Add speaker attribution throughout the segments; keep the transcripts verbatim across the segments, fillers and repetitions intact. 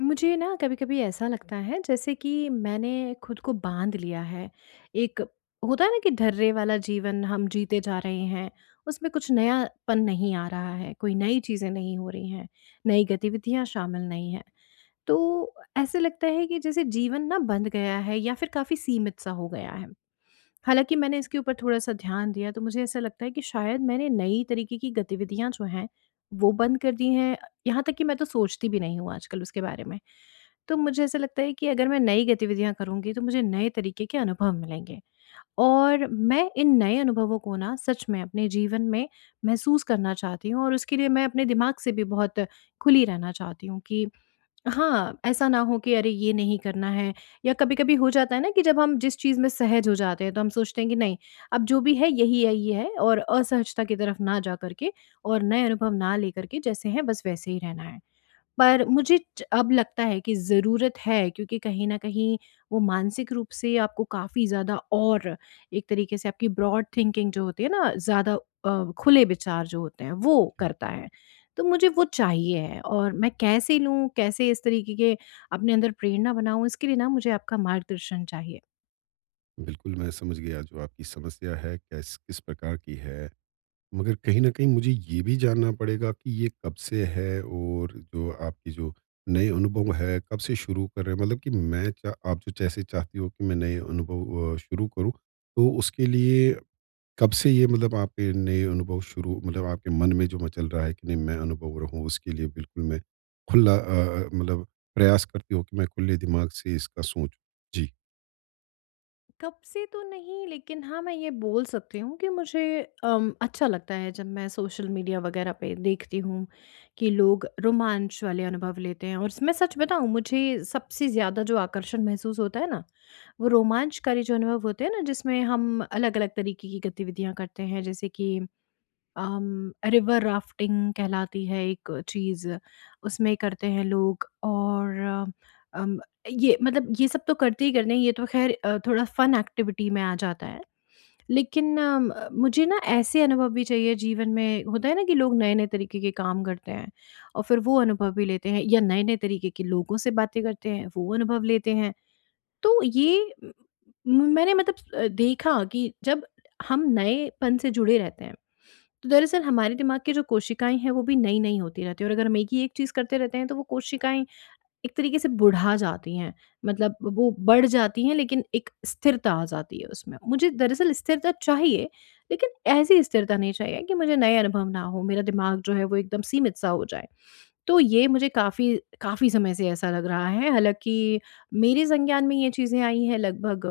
Speaker 1: मुझे ना कभी-कभी ऐसा लगता है जैसे कि मैंने खुद को बाँध लिया है। एक होता है ना कि ढर्रे वाला जीवन हम जीते जा रहे हैं, उसमें कुछ नयापन नहीं आ रहा है, कोई नई चीज़ें नहीं हो रही हैं, नई गतिविधियाँ शामिल नहीं हैं। तो ऐसे लगता है कि जैसे जीवन ना बंध गया है या फिर काफ़ी सीमित-सा हो गया है। हालाँकि मैंने इसके ऊपर थोड़ा-सा ध्यान दिया तो मुझे ऐसा लगता है कि शायद मैंने नई तरीके की गतिविधियाँ जो हैं, वो बंद कर दी हैं। यहाँ तक कि मैं तो सोचती भी नहीं हूँ आजकल उसके बारे में। तो मुझे ऐसा लगता है कि अगर मैं नई गतिविधियाँ करूँगी तो मुझे नए तरीके के अनुभव मिलेंगे और मैं इन नए अनुभवों को ना सच में अपने जीवन में महसूस करना चाहती हूँ, और उसके लिए मैं अपने दिमाग से भी बहुत खुली रहना चाहती हूँ कि हाँ, ऐसा ना हो कि अरे ये नहीं करना है। या कभी कभी हो जाता है ना कि जब हम जिस चीज़ में सहज हो जाते हैं तो हम सोचते हैं कि नहीं, अब जो भी है यही है ये है, और असहजता की तरफ ना जा करके और नए अनुभव ना ले करके जैसे हैं बस वैसे ही रहना है। पर मुझे च अब लगता है कि ज़रूरत है क्योंकि कहीं न कहीं वो मानसिक रूप से आपको काफ़ी ज़्यादा, और एक तरीके से आपकी ब्रॉड थिंकिंग जो होती है ना, ज़्यादा अ, खुले विचार जो होते हैं वो
Speaker 2: जी,
Speaker 1: करता है। तो मुझे वो चाहिए है, और मैं कैसे लूँ, कैसे इस तरीके के अपने अंदर प्रेरणा बनाऊँ, इसके लिए ना मुझे आपका मार्गदर्शन चाहिए।
Speaker 2: बिल्कुल मैं समझ गया जो आपकी समस्या है, कैस किस प्रकार की है। मगर कहीं न कहीं मुझे ये भी जानना पड़ेगा कि ये कब से है, और जो आपकी जो नए अनुभव है, कब से शुरू कर रहे हैं? मतलब कि मैं चा आप जो जैसे चाहती हो कि मैं नए अनुभव अ, शुरू करूँ, तो उसके लिए कब से ये, मतलब आपके नए अनुभव शुरू, मतलब आपके मन में जो मचल रहा है कि नहीं मैं अनुभव रहूँ, उसके लिए बिल्कुल मैं खुला अ अ, मतलब प्रयास करती हो कि मैं खुले दिमाग से इसका सोचूँ? जी।
Speaker 1: कब से तो नहीं, लेकिन हाँ, मैं ये बोल सकती हूँ कि मुझे अम, अच्छा लगता है जब मैं सोशल मीडिया वगैरह पे देखती हूँ कि लोग रोमांच वाले अनुभव लेते हैं। और मैं सच बताऊँ, मुझे सबसे ज़्यादा जो आकर्षण महसूस होता है ना, वो रोमांचकारी जो अनुभव होते हैं ना, जिसमें हम अलग अलग तरीके की गतिविधियां करते हैं, जैसे कि अम, रिवर राफ्टिंग कहलाती है एक चीज़, उसमें करते हैं लोग। और अ, अम, ये मतलब ये सब तो करते ही करते हैं, ये तो ख़ैर अ, थोड़ा फ़न एक्टिविटी में आ जाता है। लेकिन अम, मुझे ना ऐसे अनुभव भी चाहिए जीवन में। होता है ना कि लोग नए-नए तरीके के काम करते हैं और फिर वो अनुभव भी लेते हैं, या नए-नए तरीके के लोगों से बातें करते हैं, वो अनुभव लेते हैं। तो ये म मैंने मतलब अ, देखा कि जब हम नएपन से जुड़े रहते हैं तो दरअसल हमारे दिमाग की जो कोशिकाएँ हैं वो भी नई-नई होती रहती हैं, और अगर हम एक ही एक चीज़ करते रहते हैं तो वो कोशिकाएँ एक तरीके से बुढ़ा जाती हैं। मतलब वो बढ़ जाती हैं, लेकिन एक स्थिरता आ जाती है उसमें। मुझे दरअसल स्थिरता चाहिए, लेकिन ऐसी स्थिरता नहीं चाहिए कि मुझे नए अनुभव ना हो, मेरा दिमाग जो है वो एकदम सीमित-सा हो जाए। तो ये मुझे काफ़ी काफ़ी समय से ऐसा लग रहा है। हालाँकि मेरे संज्ञान में ये चीज़ें आई हैं लगभग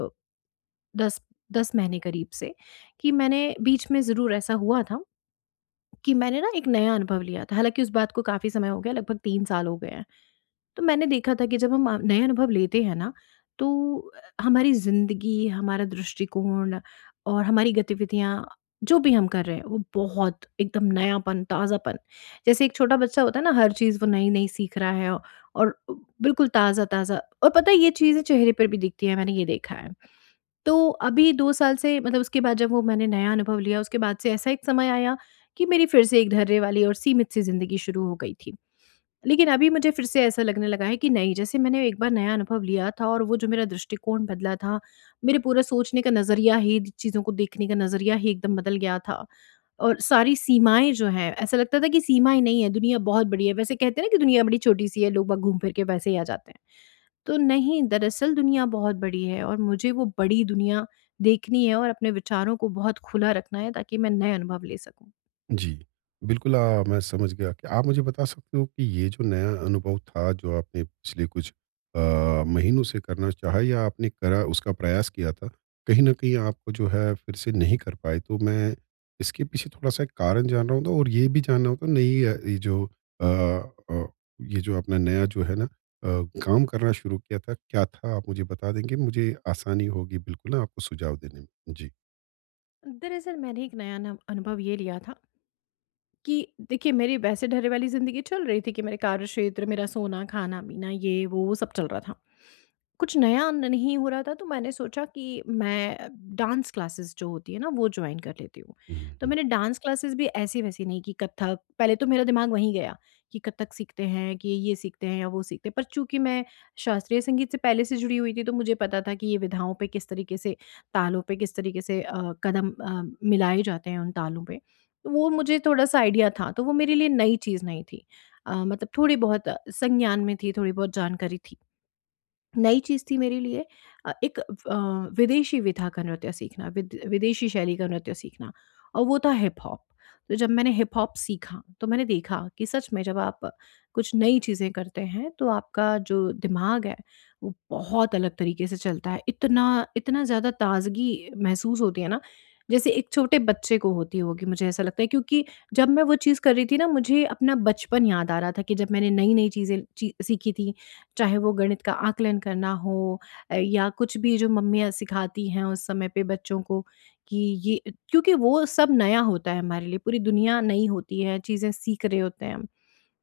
Speaker 1: दस दस महीने करीब से, कि मैंने बीच में ज़रूर ऐसा हुआ था। कि मैंने ना एक नया अनुभव लिया था, हालाँकि उस बात को काफ़ी समय हो गया, लगभग तीन साल हो गए हैं। तो मैंने देखा था कि जब हम अ, नए अनुभव लेते हैं ना, तो अ, हमारी ज़िंदगी, हमारा दृष्टिकोण और हमारी गतिविधियाँ, जो भी हम कर रहे हैं, वो बहुत एकदम नयापन, ताज़ापन, जैसे एक छोटा बच्चा होता है ना, हर चीज़ वो नई-नई सीख रहा है औ और बिल्कुल ताज़ा-ताज़ा। और पता है, ये चीज़ें चेहरे पर भी दिखती है, मैंने ये देखा है। तो अभी दो साल से, मतलब उसके बाद जब वो मैंने नया अनुभव लिया, उसके बाद से ऐसा एक समय आया कि मेरी फिर से एक धैर्य वाली और सीमित सी ज़िंदगी शुरू हो गई थी। लेकिन अभी मुझे फिर से ऐसा लगने लगा है कि नहीं, जैसे मैंने एक बार नया अनुभव लिया था और वो जो मेरा दृष्टिकोण बदला था, मेरे पूरा सोचने का नज़रिया ही, चीज़ों को देखने का नज़रिया ही एकदम बदल गया था। और सारी सीमाएँ जो हैं, ऐसा लगता था कि सीमाएँ नहीं है, दुनिया बहुत बड़ी है। वैसे कहते हैं ना कि दुनिया बड़ी छोटी-सी है, लोग बस घूम फिर के वैसे ही आ जाते हैं। तो नहीं, दरअसल दुनिया बहुत बड़ी है और मुझे वो बड़ी दुनिया देखनी है और अपने विचारों को बहुत खुला रखना है ताकि मैं नए अनुभव ले सकूँ।
Speaker 2: जी, बिल्कुल अ, मैं समझ गया। क्या आप मुझे बता सकते हो कि ये जो नया अनुभव था, जो आपने पिछले कुछ अ, महीनों से करना चाहा या आपने करा, उसका प्रयास किया था, कहीं न कहीं आपको जो है फिर से नहीं कर पाए। तो मैं इसके पीछे थोड़ा-सा कारण जान रहा होता, और ये भी जानना होता नई अ, ये जो अ अ, ये जो अपना नया जो है ना अ, काम करना शुरू किया था, क्या था? आप मुझे बता देंगे? मुझे आसानी होगी बिल्कुल ना आपको सुझाव देने में। जी।
Speaker 1: दरअसल मैंने एक नया नव अनुभव ये लिया था कि देखिए मेरी वैसे ढर्रे वाली ज़िंदगी चल रही थी कि मेरे कार्यक्षेत्र, मेरा सोना, खाना-पीना, ये वो सब चल रहा था। कुछ नया नहीं हो रहा था तो मैंने सोचा कि मैं डांस क्लासेस जो होती है ना वो ज्वाइन कर लेती हूँ।
Speaker 2: हुँ,
Speaker 1: तो
Speaker 2: हुँ।
Speaker 1: मैंने डांस क्लासेस भी ऐसी वैसी नहीं, कि कथक, पहले तो मेरा दिमाग वहीं गया कि कथक सीखते हैं कि ये सीखते हैं या वो सीखते हैं, पर चूंकि मैं शास्त्रीय संगीत से पहले से जुड़ी हुई थी तो मुझे पता था कि ये विधाओं पे किस तरीके से, तालों पे किस तरीके से अ, कदम अ, मिलाए जाते हैं उन तालों पे। तो वो मुझे थोड़ा सा आइडिया था, तो वो मेरे लिए नई चीज़ नहीं थी। अ, मतलब थोड़ी बहुत अ, संज्ञान में थी, थोड़ी बहुत जानकारी थी। नई चीज़ थी मेरे लिए अ, एक अ, विदेशी विधा का नृत्य सीखना, विद विदेशी शैली का नृत्य सीखना, और वो था हिप हॉप। तो जब मैंने हिप हॉप सीखा, तो मैंने देखा कि सच में जब आप कुछ नई चीज़ें करते हैं, तो आपका जो दिमाग है, वो बहुत अलग तरीके से चलता है। इतना इतना ज़्यादा ताज़गी महसूस होती है ना, जैसे एक छोटे बच्चे को होती होगी, मुझे ऐसा लगता है, क्योंकि जब मैं वो चीज़ कर रही थी ना, मुझे अपना बचपन याद आ रहा था कि जब मैंने नई-नई चीज़ें ची सीखी थी। चाहे वो गणित का आकलन करना हो अ, या कुछ भी जो मम्मियाँ सिखाती हैं उस समय पे बच्चों को, कि ये, क्योंकि वो सब नया होता है हमारे लिए, पूरी दुनिया नई होती है, चीज़ें सीख रहे होते हैं हम।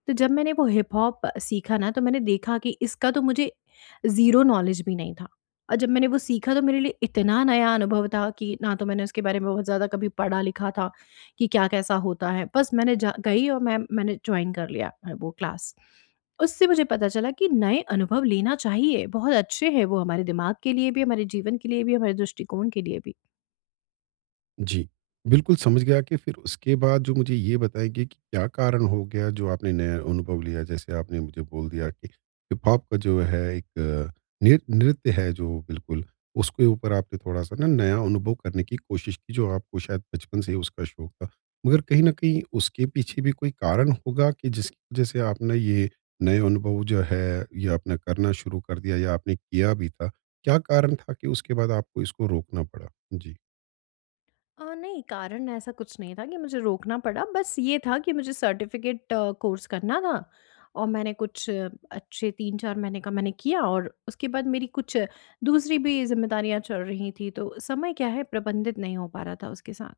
Speaker 1: तो जब मैंने वो हिप हॉप सीखा ना, तो मैंने देखा कि इसका तो मुझे ज़ीरो नॉलेज भी नहीं था। और जब मैंने वो सीखा तो मेरे लिए इतना नया अनुभव था कि ना तो मैंने उसके बारे में बहुत ज़्यादा कभी पढ़ा लिखा था कि क्या कैसा होता है। बस मैंने जा गई और मैं मैंने जॉइन कर लिया अ, वो क्लास। उससे मुझे पता चला कि नए अनुभव लेना चाहिए, बहुत अच्छे हैं वो हमारे दिमाग के लिए भी, हमारे जीवन के लिए भी, हमारे दृष्टिकोण के लिए भी।
Speaker 2: जी, बिल्कुल समझ गया कि फिर उसके बाद जो मुझे ये बताएँगे कि क्या कारण हो गया जो आपने नया अनुभव लिया? जैसे आपने मुझे बोल दिया कि हिप-हॉप का जो है एक अ, नृ नृत्य है जो बिल्कुल, उसके ऊपर आपने थोड़ा-सा ना नया अनुभव करने की कोशिश की, जो आपको शायद बचपन से ही उसका शौक था। मगर कहीं न कहीं उसके पीछे भी कोई कारण होगा, कि जिसकी वजह से आपने ये नए अनुभव जो है, ये आपने करना शुरू कर दिया या आपने किया भी था? क्या कारण था कि उसके बाद आपको इसको रोकना पड़ा? जी।
Speaker 1: अ, नहीं, कारण ऐसा कुछ नहीं था कि मुझे रोकना पड़ा, बस ये था कि मुझे सर्टिफ़िकेट कोर्स करना था, और मैंने कुछ अ, अच्छे तीन चार महीने का मैंने किया, और उसके बाद मेरी कुछ अ, दूसरी भी ज़िम्मेदारियाँ चल रही थी, तो समय क्या है प्रबंधित नहीं हो पा रहा था उसके साथ।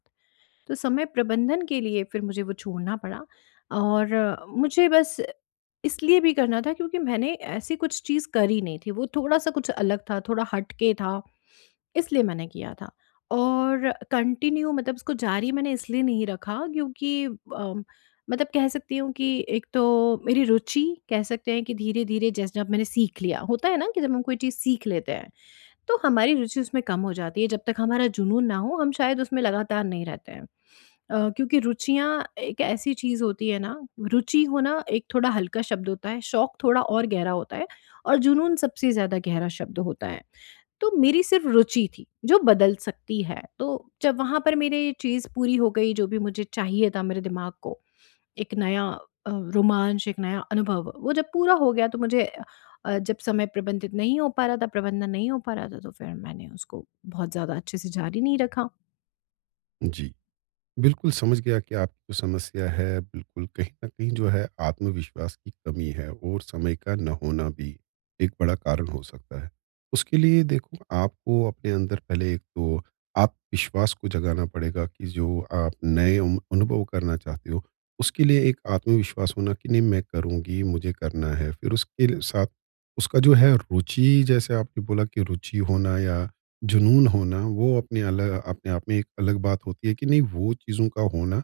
Speaker 1: तो समय प्रबंधन के लिए फिर मुझे वो छोड़ना पड़ा। और अ, मुझे बस इसलिए भी करना था क्योंकि मैंने ऐसी कुछ चीज़ करी नहीं थी, वो थोड़ा-सा कुछ अलग था, थोड़ा हटके था, इसलिए मैंने किया था। और कंटिन्यू, मतलब उसको जारी मैंने इसलिए नहीं रखा क्योंकि अम, मतलब कह सकती हूँ कि एक तो मेरी रुचि, कह सकते हैं कि धीरे धीरे, जैसे जब मैंने सीख लिया, होता है ना कि जब हम कोई चीज़ सीख लेते हैं तो हमारी रुचि उसमें कम हो जाती है, जब तक हमारा जुनून ना हो हम शायद उसमें लगातार नहीं रहते हैं। अ, क्योंकि रुचियाँ एक ऐसी चीज़ होती है ना, रुचि होना एक थोड़ा हल्का शब्द होता है, शौक थोड़ा और गहरा होता है, और जुनून सबसे ज़्यादा गहरा शब्द होता है। तो मेरी सिर्फ रुचि थी, जो बदल सकती है। तो जब वहाँ पर मेरे ये चीज़ पूरी हो गई, जो भी मुझे चाहिए था मेरे दिमाग को, एक नया अ, रोमांच, एक नया अनुभव, वो जब पूरा हो गया, तो मुझे, अ, जब समय प्रबंधित नहीं हो पा रहा था, प्रबंधन नहीं हो पा रहा था, तो फिर मैंने उसको बहुत ज़्यादा अच्छे से जारी नहीं रखा।
Speaker 2: जी। बिल्कुल, समझ गया कि आपकी जो समस्या है, बिल्कुल कहीं न कहीं जो है आत्मविश्वास की कमी है, और समय का ना होना भी एक बड़ा कारण हो सकता है। उसके लिए देखो, आपको अपने अंदर पहले एक तो आप विश्वास को जगाना पड़ेगा कि जो आप नए अनु अनुभव करना चाहते हो, उसके लिए एक आत्मविश्वास होना कि नहीं मैं करूँगी, मुझे करना है। फिर उसके लिए- साथ उसका जो है रुचि, जैसे आपने बोला कि रुचि होना या जुनून होना, वो अपने अलग, अपने आप में एक अलग बात होती है कि नहीं, वो चीज़ों का होना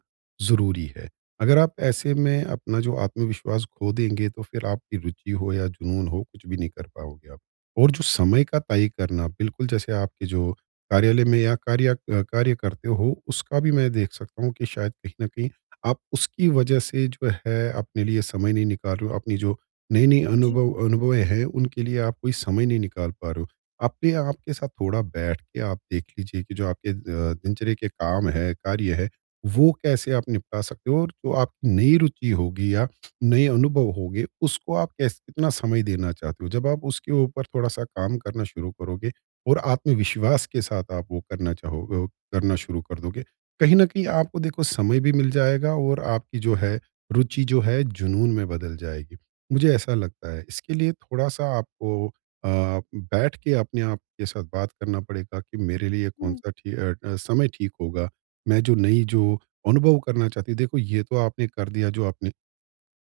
Speaker 2: ज़रूरी है। अगर आप ऐसे में अपना जो आत्मविश्वास खो देंगे, तो फिर आपकी रुचि हो या जुनून हो, कुछ भी नहीं कर पाओगे आप। और जो समय का तय करना, बिल्कुल जैसे आपके जो कार्यालय में या कार्य अ, कार्य करते हो, उसका भी मैं देख सकता हूँ कि शायद कहीं न कहीं आप उसकी वजह से जो है अपने लिए समय नहीं निकाल रहे हो। अपनी जो नई-नई
Speaker 1: जी।
Speaker 2: अनुभव अनुभवें हैं, उनके लिए आप कोई समय नहीं निकाल पा रहे हो। अपने आपके साथ थोड़ा बैठ के आप देख लीजिए कि जो आपके अ, दिनचर्या के काम है, कार्य है, वो कैसे आप निपटा सकते हो, और जो आपकी नई रुचि होगी या नए अनुभव होंगे, उसको आप कैस कितना समय देना चाहते हो। जब आप उसके ऊपर थोड़ा-सा काम करना शुरू करोगे और आत्मविश्वास के साथ आप वो करना चाहो अ, करना शुरू कर दोगे, कहीं न कहीं आपको देखो, समय भी मिल जाएगा और आपकी जो है रुचि जो है जुनून में बदल जाएगी। मुझे ऐसा लगता है। इसके लिए थोड़ा-सा आपको अ, बैठ के अपने आप के साथ बात करना पड़ेगा कि मेरे लिए
Speaker 1: हुँ,
Speaker 2: कौन-सा ठी अ अ, समय ठीक होगा। मैं जो नई जो अनुभव करना चाहती, देखो ये तो आपने कर दिया, जो आपने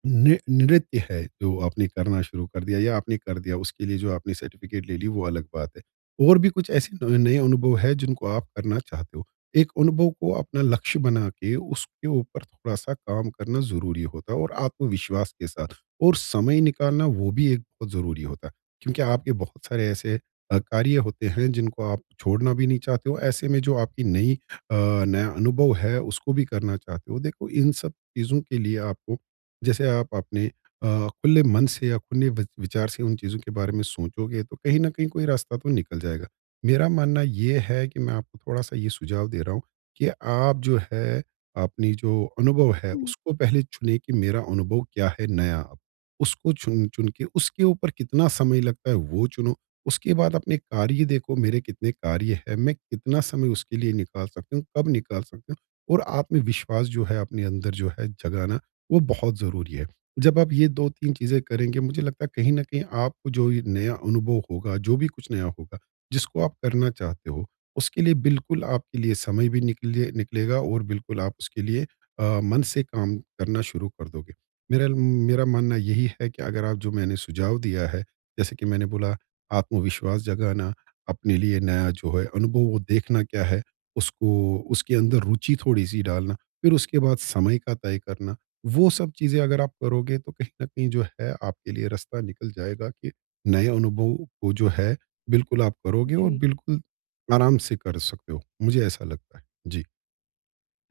Speaker 2: नि नृत्य है, जो आपने करना शुरू कर दिया या आपने कर दिया, उसके लिए जो आपने सर्टिफ़िकेट ले ली, वो अलग बात है। और भी कुछ ऐसे न नए अनुभव हैं, जिनको आप करना चाहते हो। एक अनुभव को अपना लक्ष्य बना के, उसके ऊपर थोड़ा-सा काम करना ज़रूरी होता है, और आत्मविश्वास के साथ और समय निकालना, वो भी एक बहुत ज़रूरी होता है। क्योंकि आपके बहुत सारे ऐसे अ, कार्य होते हैं, जिनको आप छोड़ना भी नहीं चाहते हो। ऐसे में जो आपकी नई अ, नया अनुभव है, उसको भी करना चाहते हो। देखो, इन सब चीज़ों के लिए आपको जैसे आप अपने अ, खुले मन से या खुले वि- विचार से उन चीज़ों के बारे में सोचोगे, तो कहीं ना कहीं कोई रास्ता तो निकल जाएगा। मेरा मानना ये है कि मैं आपको थोड़ा सा ये सुझाव दे रहा हूँ कि आप जो है अपनी जो अनुभव है,
Speaker 1: हुँ।
Speaker 2: उसको पहले चुने कि मेरा अनुभव क्या है नया, अब उसको चुन चुन के उसके ऊपर कितना समय लगता है वो चुनो। उसके बाद अपने कार्य देखो, मेरे कितने कार्य है, मैं कितना समय उसके लिए निकाल सकती हूँ, कब निकाल सकती हूँ, और आत्मविश्वास जो है अपने अंदर जो है जगाना, वो बहुत ज़रूरी है। जब आप ये दो तीन चीज़ें करेंगे, मुझे लगता है कहीं न कहीं आपको जो ये नया अनुभव होगा, जो भी कुछ नया होगा, जिसको आप करना चाहते हो, उसके लिए बिल्कुल आपके लिए समय भी निकले निकलेगा, और बिल्कुल आप उसके लिए अ, मन से काम करना शुरू कर दोगे। मेरा मेरा मानना यही है कि अगर आप जो मैंने सुझाव दिया है, जैसे कि मैंने बोला, आत्मविश्वास जगाना, अपने लिए नया जो है अनुभव वो देखना क्या है, उसको उसके अंदर रुचि थोड़ी-सी डालना, फिर उसके बाद समय का तय करना, वो सब चीज़ें अगर आप करोगे, तो कहीं न कहीं जो है आपके लिए रास्ता निकल जाएगा कि नए अनुभव को जो है बिल्कुल आप करोगे, और
Speaker 1: जी।
Speaker 2: बिल्कुल आराम से कर सकते हो। मुझे ऐसा लगता है। जी,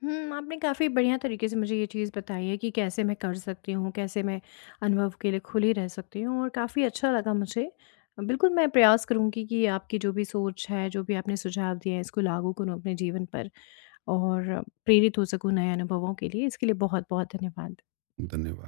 Speaker 1: हुँ, आपने काफ़ी बढ़िया तरीके से मुझे ये चीज़ बताई है कि कैसे मैं कर सकती हूँ, कैसे मैं अनुभव के लिए खुली रह सकती हूँ, और काफ़ी अच्छा लगा मुझे। बिल्कुल, मैं प्रयास करूँगी कि आपकी जो भी सोच है, जो भी आपने सुझाव दिए हैं, इसको लागू करूँ अपने जीवन पर, और प्रेरित हो सकूँ नए अनुभवों के लिए। इसके लिए बहुत-बहुत धन्यवाद।
Speaker 2: धन्यवाद।